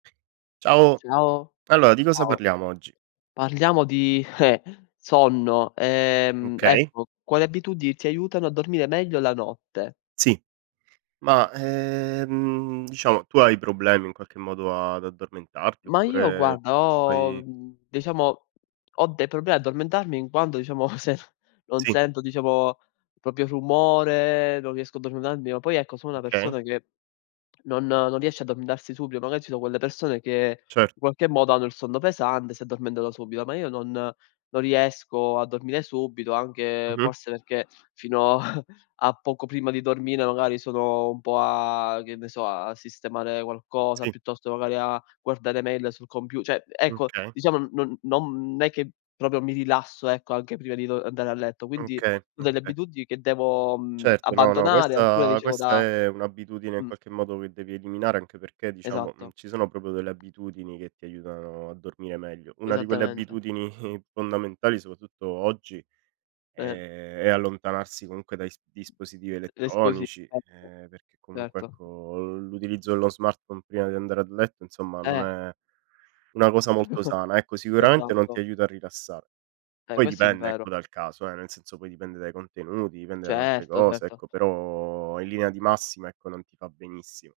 Ciao. Ciao, Allora, di cosa ciao. parliamo oggi? Parliamo di, eh, sonno. Ehm, Okay. ecco, quali abitudini ti aiutano a dormire meglio la notte? Sì. Ma, ehm, diciamo, tu hai problemi in qualche modo a ad addormentarti, Ma io oppure guarda, ho fai mhmm, diciamo, ho dei problemi a addormentarmi in quando, diciamo, se non Sì. sento, diciamo, proprio rumore, non riesco a addormentarmi, o poi ecco sono una Okay. persona che non non riesce a addormentarsi subito: magari ci sono quelle persone che, Cer in qualche modo, hanno il sonno pesante, si addormentano subito, ma io non non riesco a dormire subito. Anche Mh-mh. forse perché fino, a a poco prima di dormire magari sono un po' a che ne so, a sistemare qualcosa, Sì. piuttosto magari a guardare mail sul compiu cioè, mhmm, Mh, ecco, okay. diciamo, n non non è che proprio mi rilasso, ecco, anche prima di do uhm, andare a letto. Quindi, Okay, ho delle okay. abitudini che devo, mhmm, Certo, no, no, abbandonare, alcune questa dicevo questa da è un'abitudine, in mh. qualche modo, che devi eliminare, anche perché diciamo, mhmm, Esatto. ci sono proprio delle abitudini che ti aiutano a dormire meglio. 1 di quelle Esattamente. abitudini fondamentali, soprattutto oggi, è Eh. è allontanarsi, comunque, dai s dispositivi L'esposi elettronici, [unintelligible] uhm, perché comunque, certo. ecco, l'utilizzo dello smartphone prima di andare ad letto, insomma, non Eh. è, una cosa molto [unintelligible] sana. Ecco, sicuramente non ti Esatto. aiuta a rilassare. Eh, Poi questo è dipende vero. ecco dal caso, eh, nel senso poi dipende dai contenuti, dipende da tante Certo, cose certo. ecco, però in linea di massima, ecco, non ti fa benissimo.